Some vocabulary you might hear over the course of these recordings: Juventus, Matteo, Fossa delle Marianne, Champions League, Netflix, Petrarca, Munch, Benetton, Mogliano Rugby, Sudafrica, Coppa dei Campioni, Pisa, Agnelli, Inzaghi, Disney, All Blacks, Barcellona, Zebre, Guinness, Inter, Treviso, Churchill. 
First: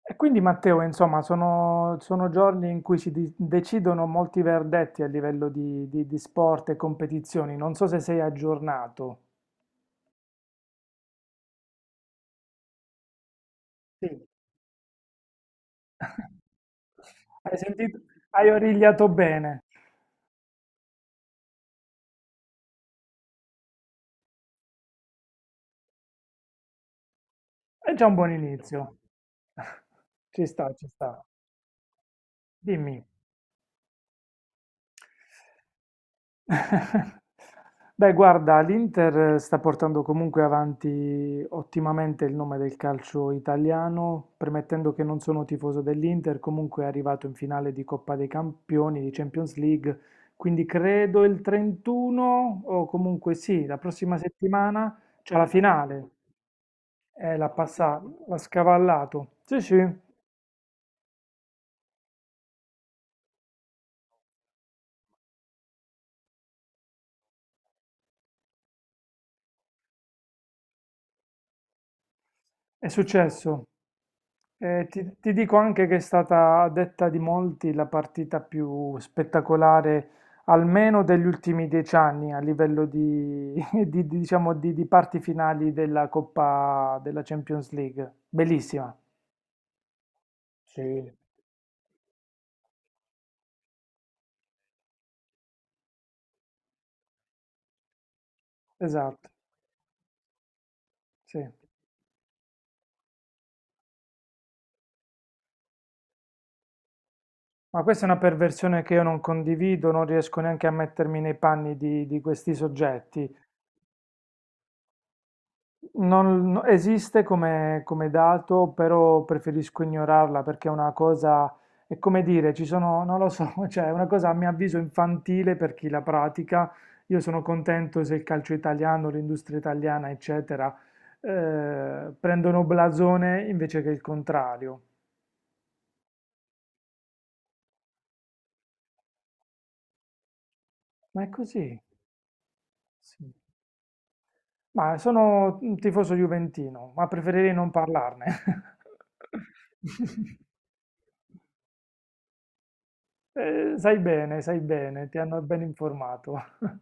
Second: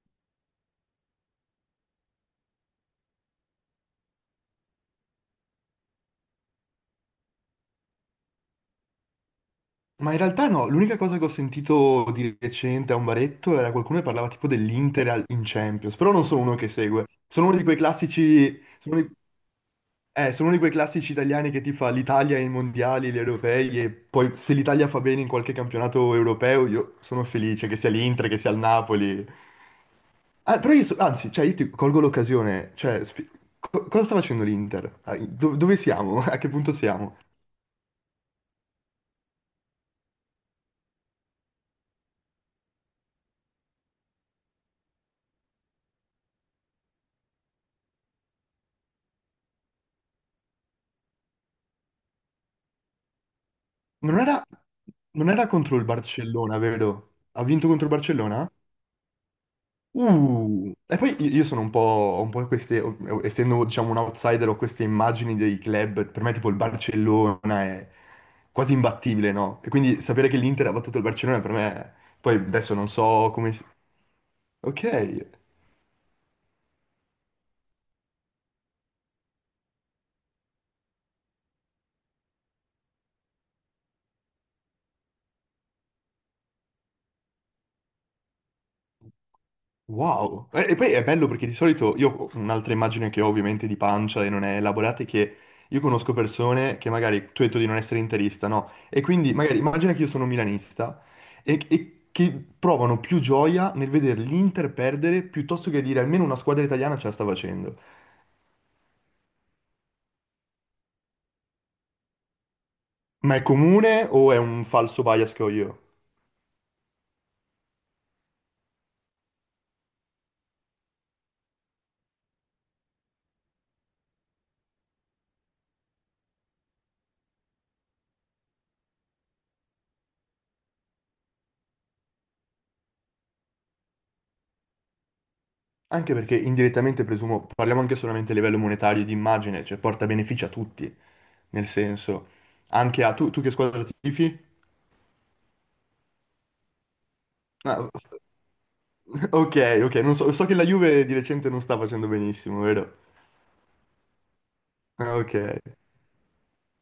E quindi Matteo, insomma, sono giorni in cui decidono molti verdetti a livello di sport e competizioni. Non so se sei aggiornato. Ma in realtà no, l'unica cosa che ho sentito di recente a un baretto era qualcuno che Sì. parlava tipo dell'Inter in Champions, però non sono uno che segue, sono Hai uno di quei sentito? Hai classici, origliato bene. Sono uno di quei classici italiani che ti fa l'Italia ai mondiali, gli europei e poi se l'Italia fa bene in qualche campionato europeo io sono felice, che sia È già un l'Inter, buon che sia il inizio. Napoli. Ci Ah, però sta, io, ci sta. anzi, cioè io ti colgo l'occasione, cioè, Dimmi. Cosa sta facendo l'Inter? Ah, dove siamo? A che punto siamo? Beh, guarda, l'Inter sta portando comunque avanti ottimamente il nome del calcio italiano, premettendo che non sono tifoso dell'Inter, comunque è arrivato in finale di Coppa dei Campioni, di Champions League, quindi credo il 31 o comunque sì, la prossima Non era, settimana non c'è la era contro il finale. Barcellona, vero? Ha L'ha vinto contro il passato, l'ha Barcellona? scavallato. Sì, sì. E poi io sono un po', ho un po' queste, essendo diciamo un outsider, ho queste immagini dei club, per me tipo il Barcellona è quasi imbattibile, no? E quindi sapere che l'Inter ha battuto il Barcellona per me, poi adesso È non so come... successo. Ti, Ok. ti dico anche che è stata, a detta di molti, la partita più spettacolare, almeno degli ultimi 10 anni, a livello di, diciamo, di parti finali della Coppa della Champions League. Bellissima. Wow! E poi è Sì. bello perché di solito io ho un'altra immagine che ho ovviamente di pancia e non è elaborata, è che io conosco persone che magari, tu hai detto di non essere interista, no? E Esatto, quindi magari immagina che io sono milanista sì. e che provano più gioia nel vedere l'Inter perdere piuttosto che dire almeno una squadra italiana ce la sta facendo. Ma questa è una perversione che io non condivido, non riesco neanche a mettermi nei panni di questi soggetti. Ma è comune o è un falso bias che ho io? Non, no- Esiste come, come dato, però preferisco ignorarla perché è una cosa, è come dire, ci sono, non lo so, cioè è una cosa a mio avviso infantile per chi la pratica. Io sono contento se il calcio italiano, l'industria italiana, eccetera, prendono blasone invece che il contrario. Anche perché indirettamente presumo, parliamo anche solamente a livello monetario e di immagine, cioè porta benefici a tutti, Ma è nel così, senso, anche a sì. tu che squadra tifi? Ma sono un tifoso juventino, ma preferirei non Ah, parlarne. ok, ok, non so, so che la Juve di recente non sta facendo benissimo, vero? Sai bene, Ah, ti ok. hanno ben informato.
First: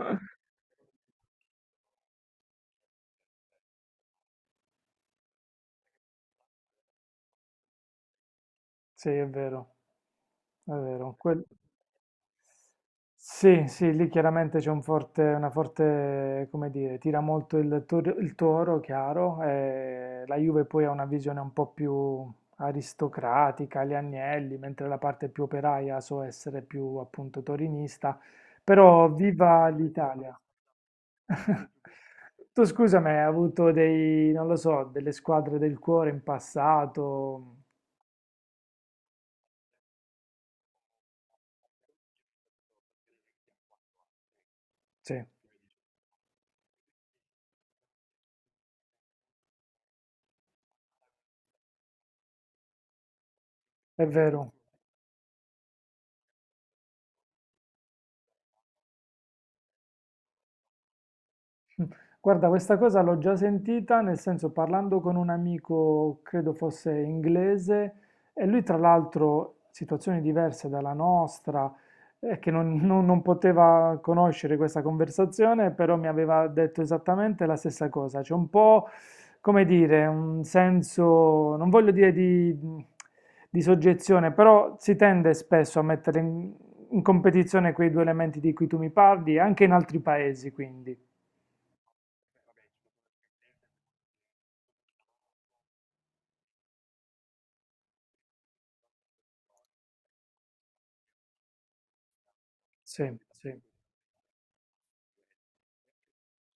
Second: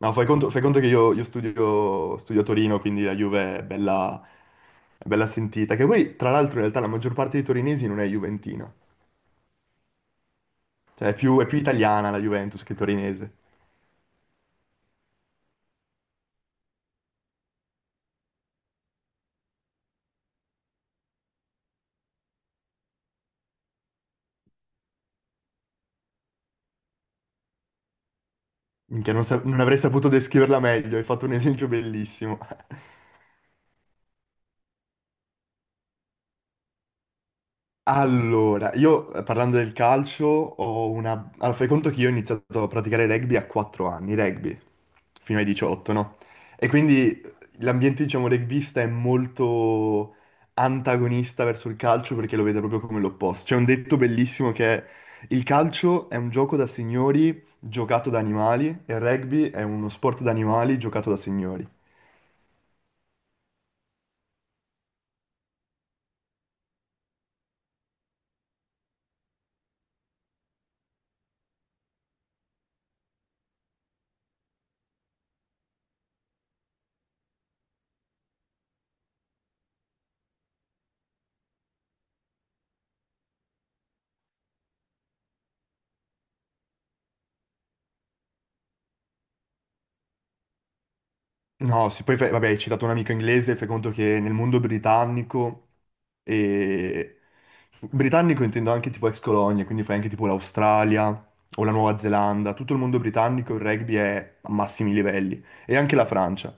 No, fai conto che io studio a Torino, quindi la Juve è bella sentita. Che poi, tra l'altro, in realtà la maggior parte dei torinesi non è juventina. Sì, è vero. È Cioè, vero, è più italiana la Juventus che torinese. sì, sì, lì chiaramente c'è un forte, una forte, come dire, tira molto il Toro, chiaro, e la Juve poi ha una visione un po' più aristocratica, gli Agnelli, mentre la parte più operaia so essere più appunto torinista, però Minchia, non viva avrei saputo l'Italia! descriverla meglio, hai fatto un esempio bellissimo. Tu scusami, hai avuto dei, non lo so, delle squadre del cuore in passato? Allora, io parlando del calcio ho una... Allora, fai conto che io ho iniziato a praticare rugby a 4 anni, rugby, Sì, fino ai 18, no? E quindi l'ambiente, diciamo, rugbista è molto antagonista verso il calcio perché lo vede proprio come l'opposto. C'è un detto è bellissimo, vero. che è: il calcio è un gioco da signori giocato da animali e il rugby è uno sport da animali giocato da signori. Guarda, questa cosa l'ho già sentita, nel senso parlando con un amico, credo fosse inglese, e lui tra l'altro, situazioni diverse dalla nostra, che non, non- non poteva conoscere questa conversazione, però mi aveva detto esattamente la stessa cosa. C'è un po', come dire, un senso, non voglio dire di soggezione, però si tende spesso a mettere in competizione quei due elementi di cui tu mi parli, anche in altri paesi, quindi. No, sì, poi vabbè, hai citato un amico inglese, fai conto che nel mondo britannico, e... britannico intendo anche tipo ex colonia, quindi fai anche tipo l'Australia o la Nuova Zelanda, tutto il mondo Sì, sì, britannico il rugby è a massimi livelli, e anche la Francia.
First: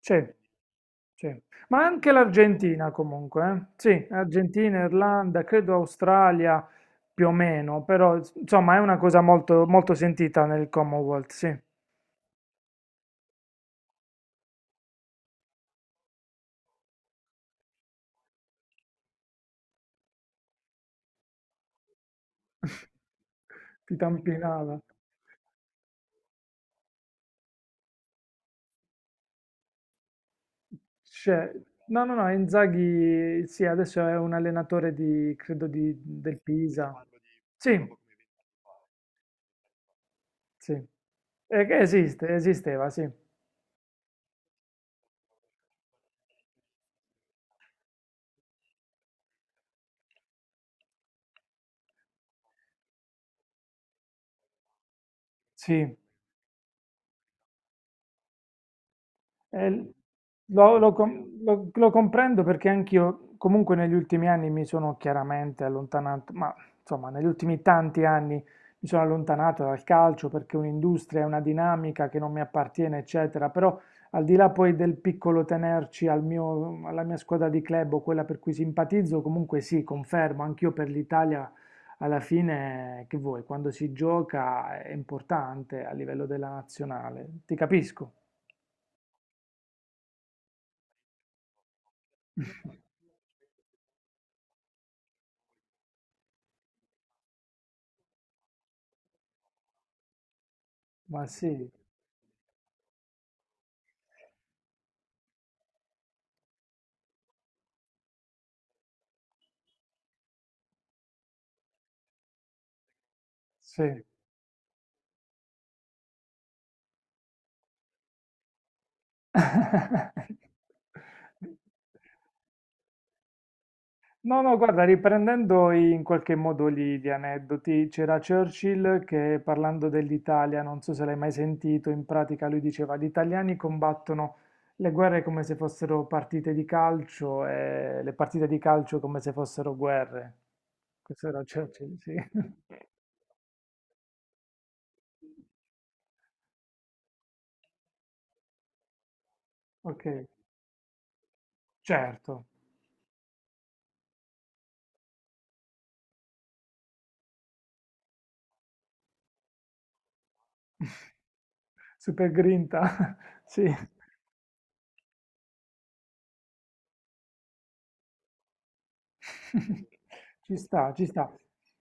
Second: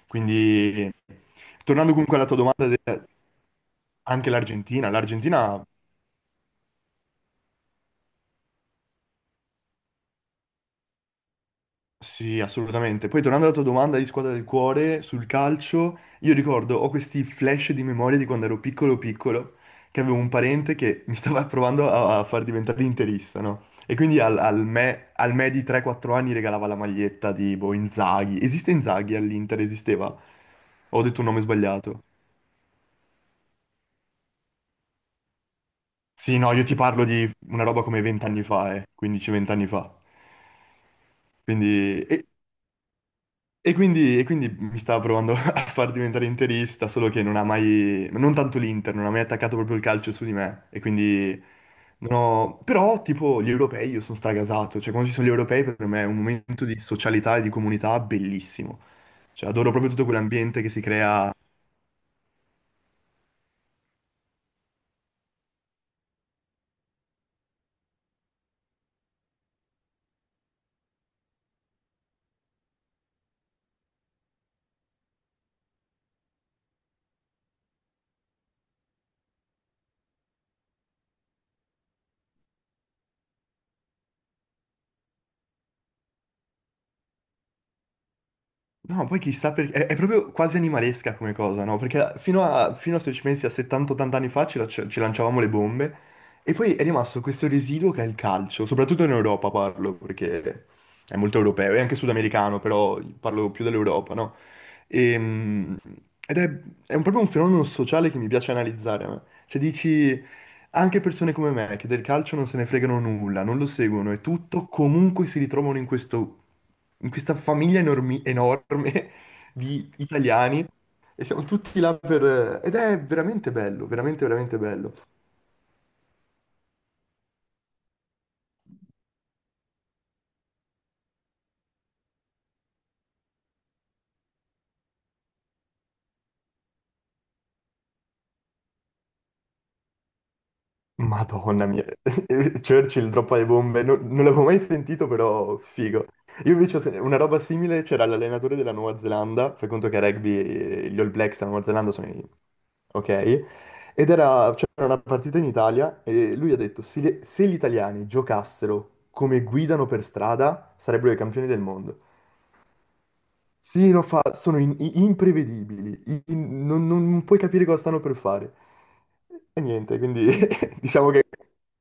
sì, Quindi, sì. Ma tornando anche comunque alla tua domanda, l'Argentina comunque, eh. Sì, anche Argentina, l'Argentina, Irlanda, l'Argentina credo Australia più o meno, però insomma è una cosa molto, molto sentita nel Commonwealth, sì. Sì, assolutamente. Poi tornando alla tua domanda di squadra del cuore sul calcio, io ricordo, ho questi flash di memoria di quando ero piccolo piccolo, che avevo un parente che mi stava provando a far diventare interista, no? Ti E quindi al, al tampinava. me, al me di 3-4 anni regalava la maglietta di boh, Inzaghi. Esiste Inzaghi all'Inter? Esisteva? Ho detto un nome Cioè, sbagliato. no, no, no, Inzaghi, sì, adesso è un allenatore di, credo, di, Sì, del no, io ti Pisa. parlo di una Sì, roba come 20 anni fa, 15-20 anni fa. sì. Che Quindi, e esiste, esisteva, sì. quindi. E quindi, mi stava provando a far diventare interista, solo che non ha mai, non tanto l'Inter, non ha mai attaccato proprio il calcio su di me. E quindi non ho- però tipo gli europei io sono stragasato, cioè quando ci sono gli europei per Sì. me è un momento di socialità e di comunità bellissimo. Cioè adoro proprio Eh, tutto quell'ambiente che lo, si lo com- crea. lo- lo comprendo perché anch'io, comunque negli ultimi anni mi sono chiaramente allontanato, ma insomma negli ultimi tanti anni mi sono allontanato dal calcio perché è un'industria, è una dinamica che non mi appartiene, eccetera, però al di là poi del piccolo tenerci alla mia squadra di club o quella per cui simpatizzo, comunque sì, confermo, anch'io per l'Italia alla fine, che vuoi, quando si gioca è importante a livello della nazionale, ti capisco. No, poi chissà perché... È proprio quasi animalesca come cosa, no? Perché fino a, se ci pensi, a 70-80 anni fa ci lanciavamo le bombe e poi è rimasto questo residuo che è il calcio, soprattutto in Europa, parlo, perché è Ma molto sì, europeo e anche sudamericano, però parlo più dell'Europa, no? Ehm, ed è proprio un fenomeno sociale che mi piace analizzare, a me. Cioè dici, anche persone come me che del calcio non se ne fregano nulla, non lo sì. seguono e tutto, comunque si ritrovano in questo in questa famiglia enorme di italiani, e siamo tutti là per... ed è veramente bello, veramente, No, no, veramente guarda, bello. riprendendo in qualche modo gli, gli aneddoti, c'era Churchill che parlando dell'Italia, non so se l'hai mai sentito, in pratica lui diceva gli italiani combattono le guerre come se fossero partite di calcio e le partite di calcio come se fossero guerre. Questo era Madonna mia, Churchill, sì. Churchill droppa le bombe, non l'avevo mai sentito, però figo. Io invece ho una roba simile, c'era l'allenatore della Nuova Zelanda, fai conto che a Ok, rugby gli All Blacks della Nuova Zelanda sono i... certo. ok? C'era una partita in Italia e lui ha detto: se, gli italiani giocassero come guidano per strada sarebbero i campioni del mondo. Super grinta, sì. Sì, no, sono imprevedibili, non puoi capire cosa stanno per fare. E niente, quindi Ci sta, ci diciamo sta. che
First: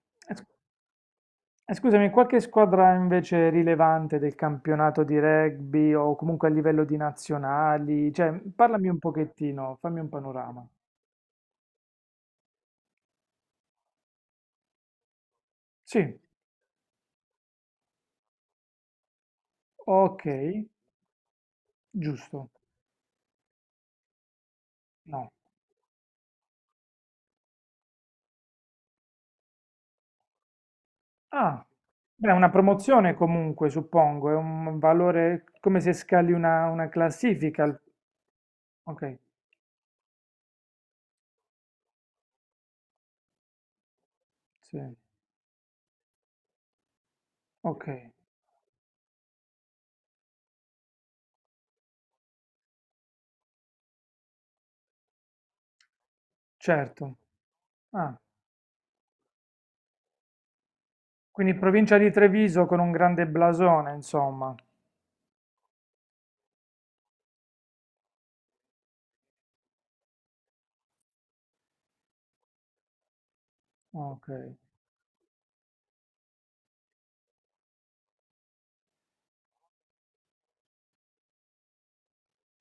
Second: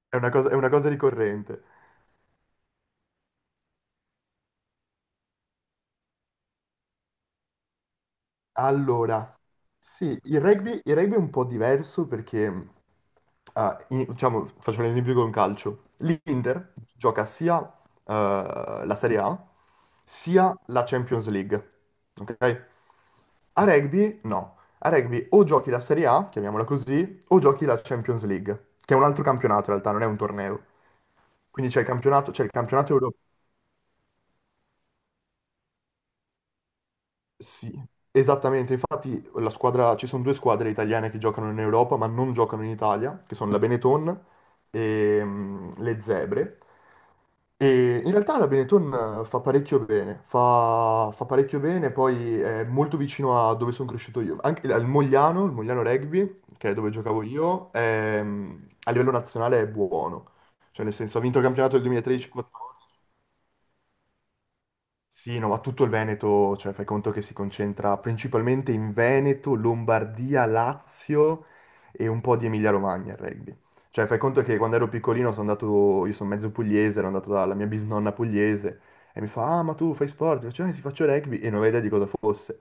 Eh, è scu- una cosa ricorrente. Scusami, qualche squadra invece rilevante del campionato di rugby o comunque a livello di nazionali? Cioè, parlami un Allora, pochettino, fammi un sì, panorama. Il rugby è un po' diverso perché, diciamo, faccio un esempio con calcio. Sì, L'Inter gioca sia eh, la Serie A ok, sia la Champions League, giusto. ok? A rugby no. A rugby No. o giochi la Serie A, chiamiamola così, o giochi la Champions League, che è un altro campionato in realtà, non è un torneo. Ah, Quindi beh, c'è una il campionato promozione europeo. comunque, suppongo, è un valore come se scali una Sì, classifica. esattamente. Ok, Infatti la squadra, ci sono due squadre italiane che giocano in Europa, ma non giocano in Italia, che sono la Benetton sì, e le Zebre. ok, E in realtà la Benetton fa parecchio bene, fa parecchio bene, poi è molto vicino a dove sono cresciuto io. Anche al Mogliano, il Mogliano Rugby, che è dove certo. giocavo io, Ah, a livello nazionale è buono. Cioè nel senso, ha vinto il quindi campionato del provincia di 2013-14. Treviso con un grande blasone, insomma. Sì, no, ma tutto il Veneto, cioè fai conto che si concentra principalmente in Veneto, Lombardia, Lazio e un po' di Emilia-Romagna, il rugby. Cioè fai conto Okay. che quando ero piccolino sono andato, io sono mezzo pugliese, ero andato dalla mia bisnonna pugliese e mi fa: ah, ma tu fai sport? Faccio, sì, faccio rugby, e non avevo idea di cosa fosse,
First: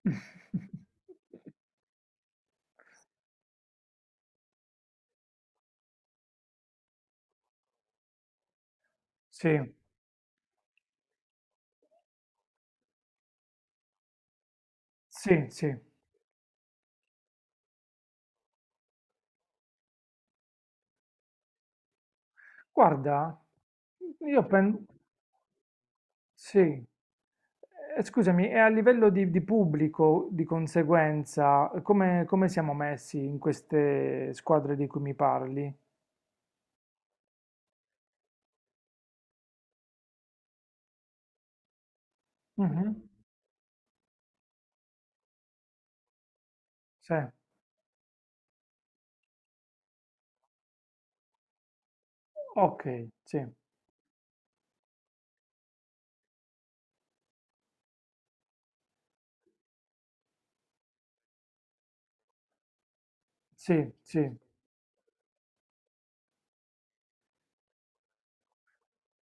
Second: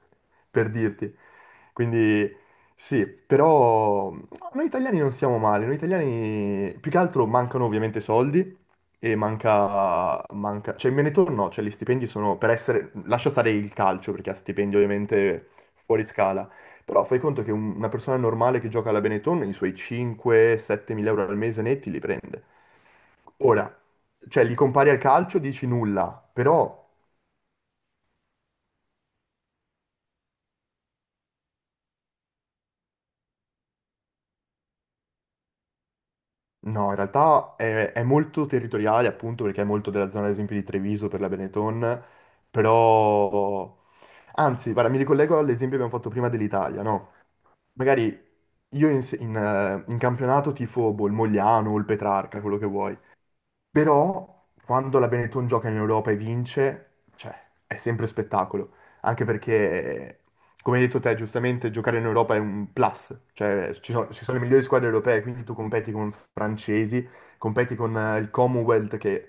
per dirti. Quindi sì, però no, noi italiani non siamo male, noi italiani più che altro mancano ovviamente soldi e Sì, manca, cioè il Benetton no, cioè gli stipendi sono, per essere, lascia stare il calcio perché ha stipendi sì, ovviamente sì. fuori scala, però fai conto che una persona normale che gioca alla Benetton i suoi 5-7 mila euro al mese netti li prende. Guarda, Ora, cioè io li pen compari al calcio, dici nulla, sì. però Scusami, e a livello di pubblico, di conseguenza, come come siamo messi in queste squadre di cui mi parli? no, in realtà è molto territoriale, appunto perché è molto della zona, ad esempio di Treviso per la Benetton, Mh-mh. però anzi, guarda, mi ricollego all'esempio che abbiamo fatto prima, dell'Italia, no? Sì. Magari io in, se- in, in campionato tifo boh, il Mogliano o il Petrarca, quello che vuoi, Okay, sì, però quando la Benetton gioca in Europa e vince, cioè, è sempre spettacolo, anche perché, come hai detto te, giustamente giocare in Europa è un plus, cioè sì, ci sono, ci sì. sono le migliori squadre europee, quindi tu competi con francesi, competi con il Commonwealth che...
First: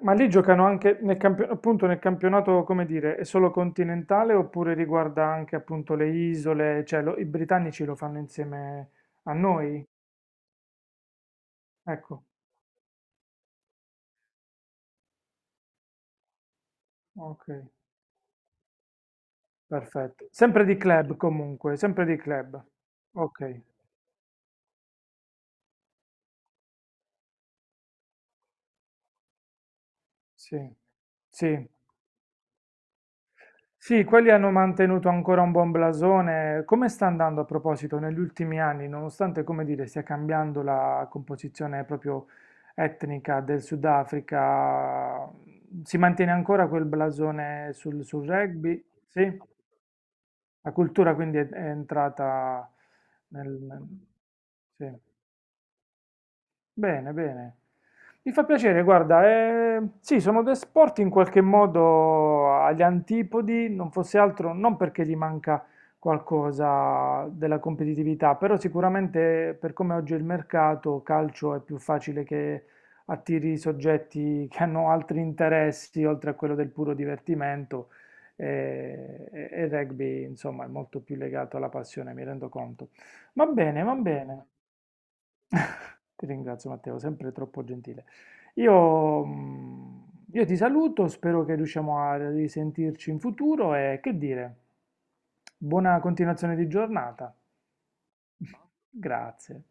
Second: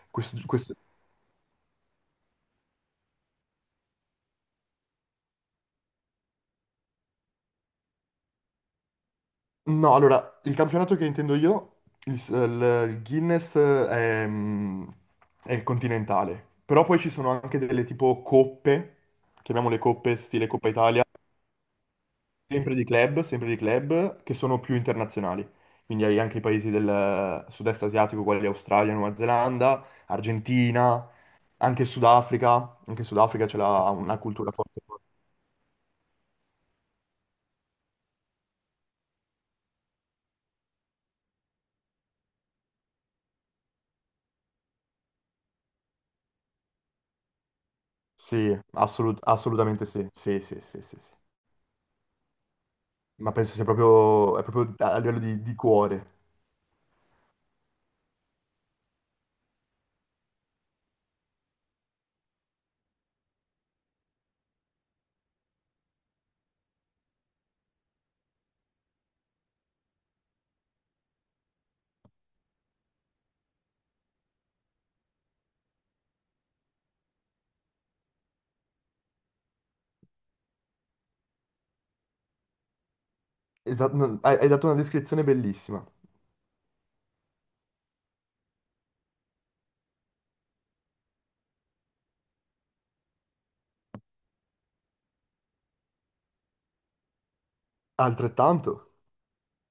Ma lì Questo, giocano questo anche appunto nel campionato, come dire, è solo continentale oppure riguarda anche appunto le isole, cioè i britannici lo fanno insieme a noi? no, allora, il campionato che intendo io, il, Ecco, s- il- il Guinness, è, mm, è continentale, però poi ci sono ok, anche delle tipo coppe, chiamiamole coppe, perfetto. stile Sempre Coppa di Italia, club comunque, sempre di club. Sempre di Ok, club, che sono più internazionali. Quindi hai anche i paesi del sud-est asiatico, quali Australia, Nuova Zelanda, sì, Argentina, sì. Anche Sudafrica ce l'ha Sì, una quelli hanno cultura forte. mantenuto ancora un buon blasone. Come sta andando a proposito negli ultimi anni, nonostante, come dire, stia cambiando la composizione proprio etnica del Sudafrica, si mantiene ancora quel blasone sul, sul Sì, rugby? Sì? assolutamente sì, sì, sì, La sì, sì. Sì. cultura quindi è entrata Ma nel... penso sia nel- proprio, è proprio sì. a livello di cuore. Bene, bene. Mi fa piacere, guarda, sì, sono due sport in qualche modo agli antipodi, non fosse altro, non perché gli manca qualcosa della competitività, però sicuramente per come oggi è il mercato, calcio è più facile che attiri soggetti che hanno altri interessi oltre a quello del puro divertimento e il rugby, insomma, è molto più legato alla passione, mi rendo conto. Va bene, va Esatto, hai, bene. hai dato una descrizione bellissima. Ti ringrazio Matteo, sempre troppo gentile. Io, mm, io ti saluto, spero che riusciamo a risentirci in futuro e che dire, buona continuazione di giornata. Altrettanto. Grazie.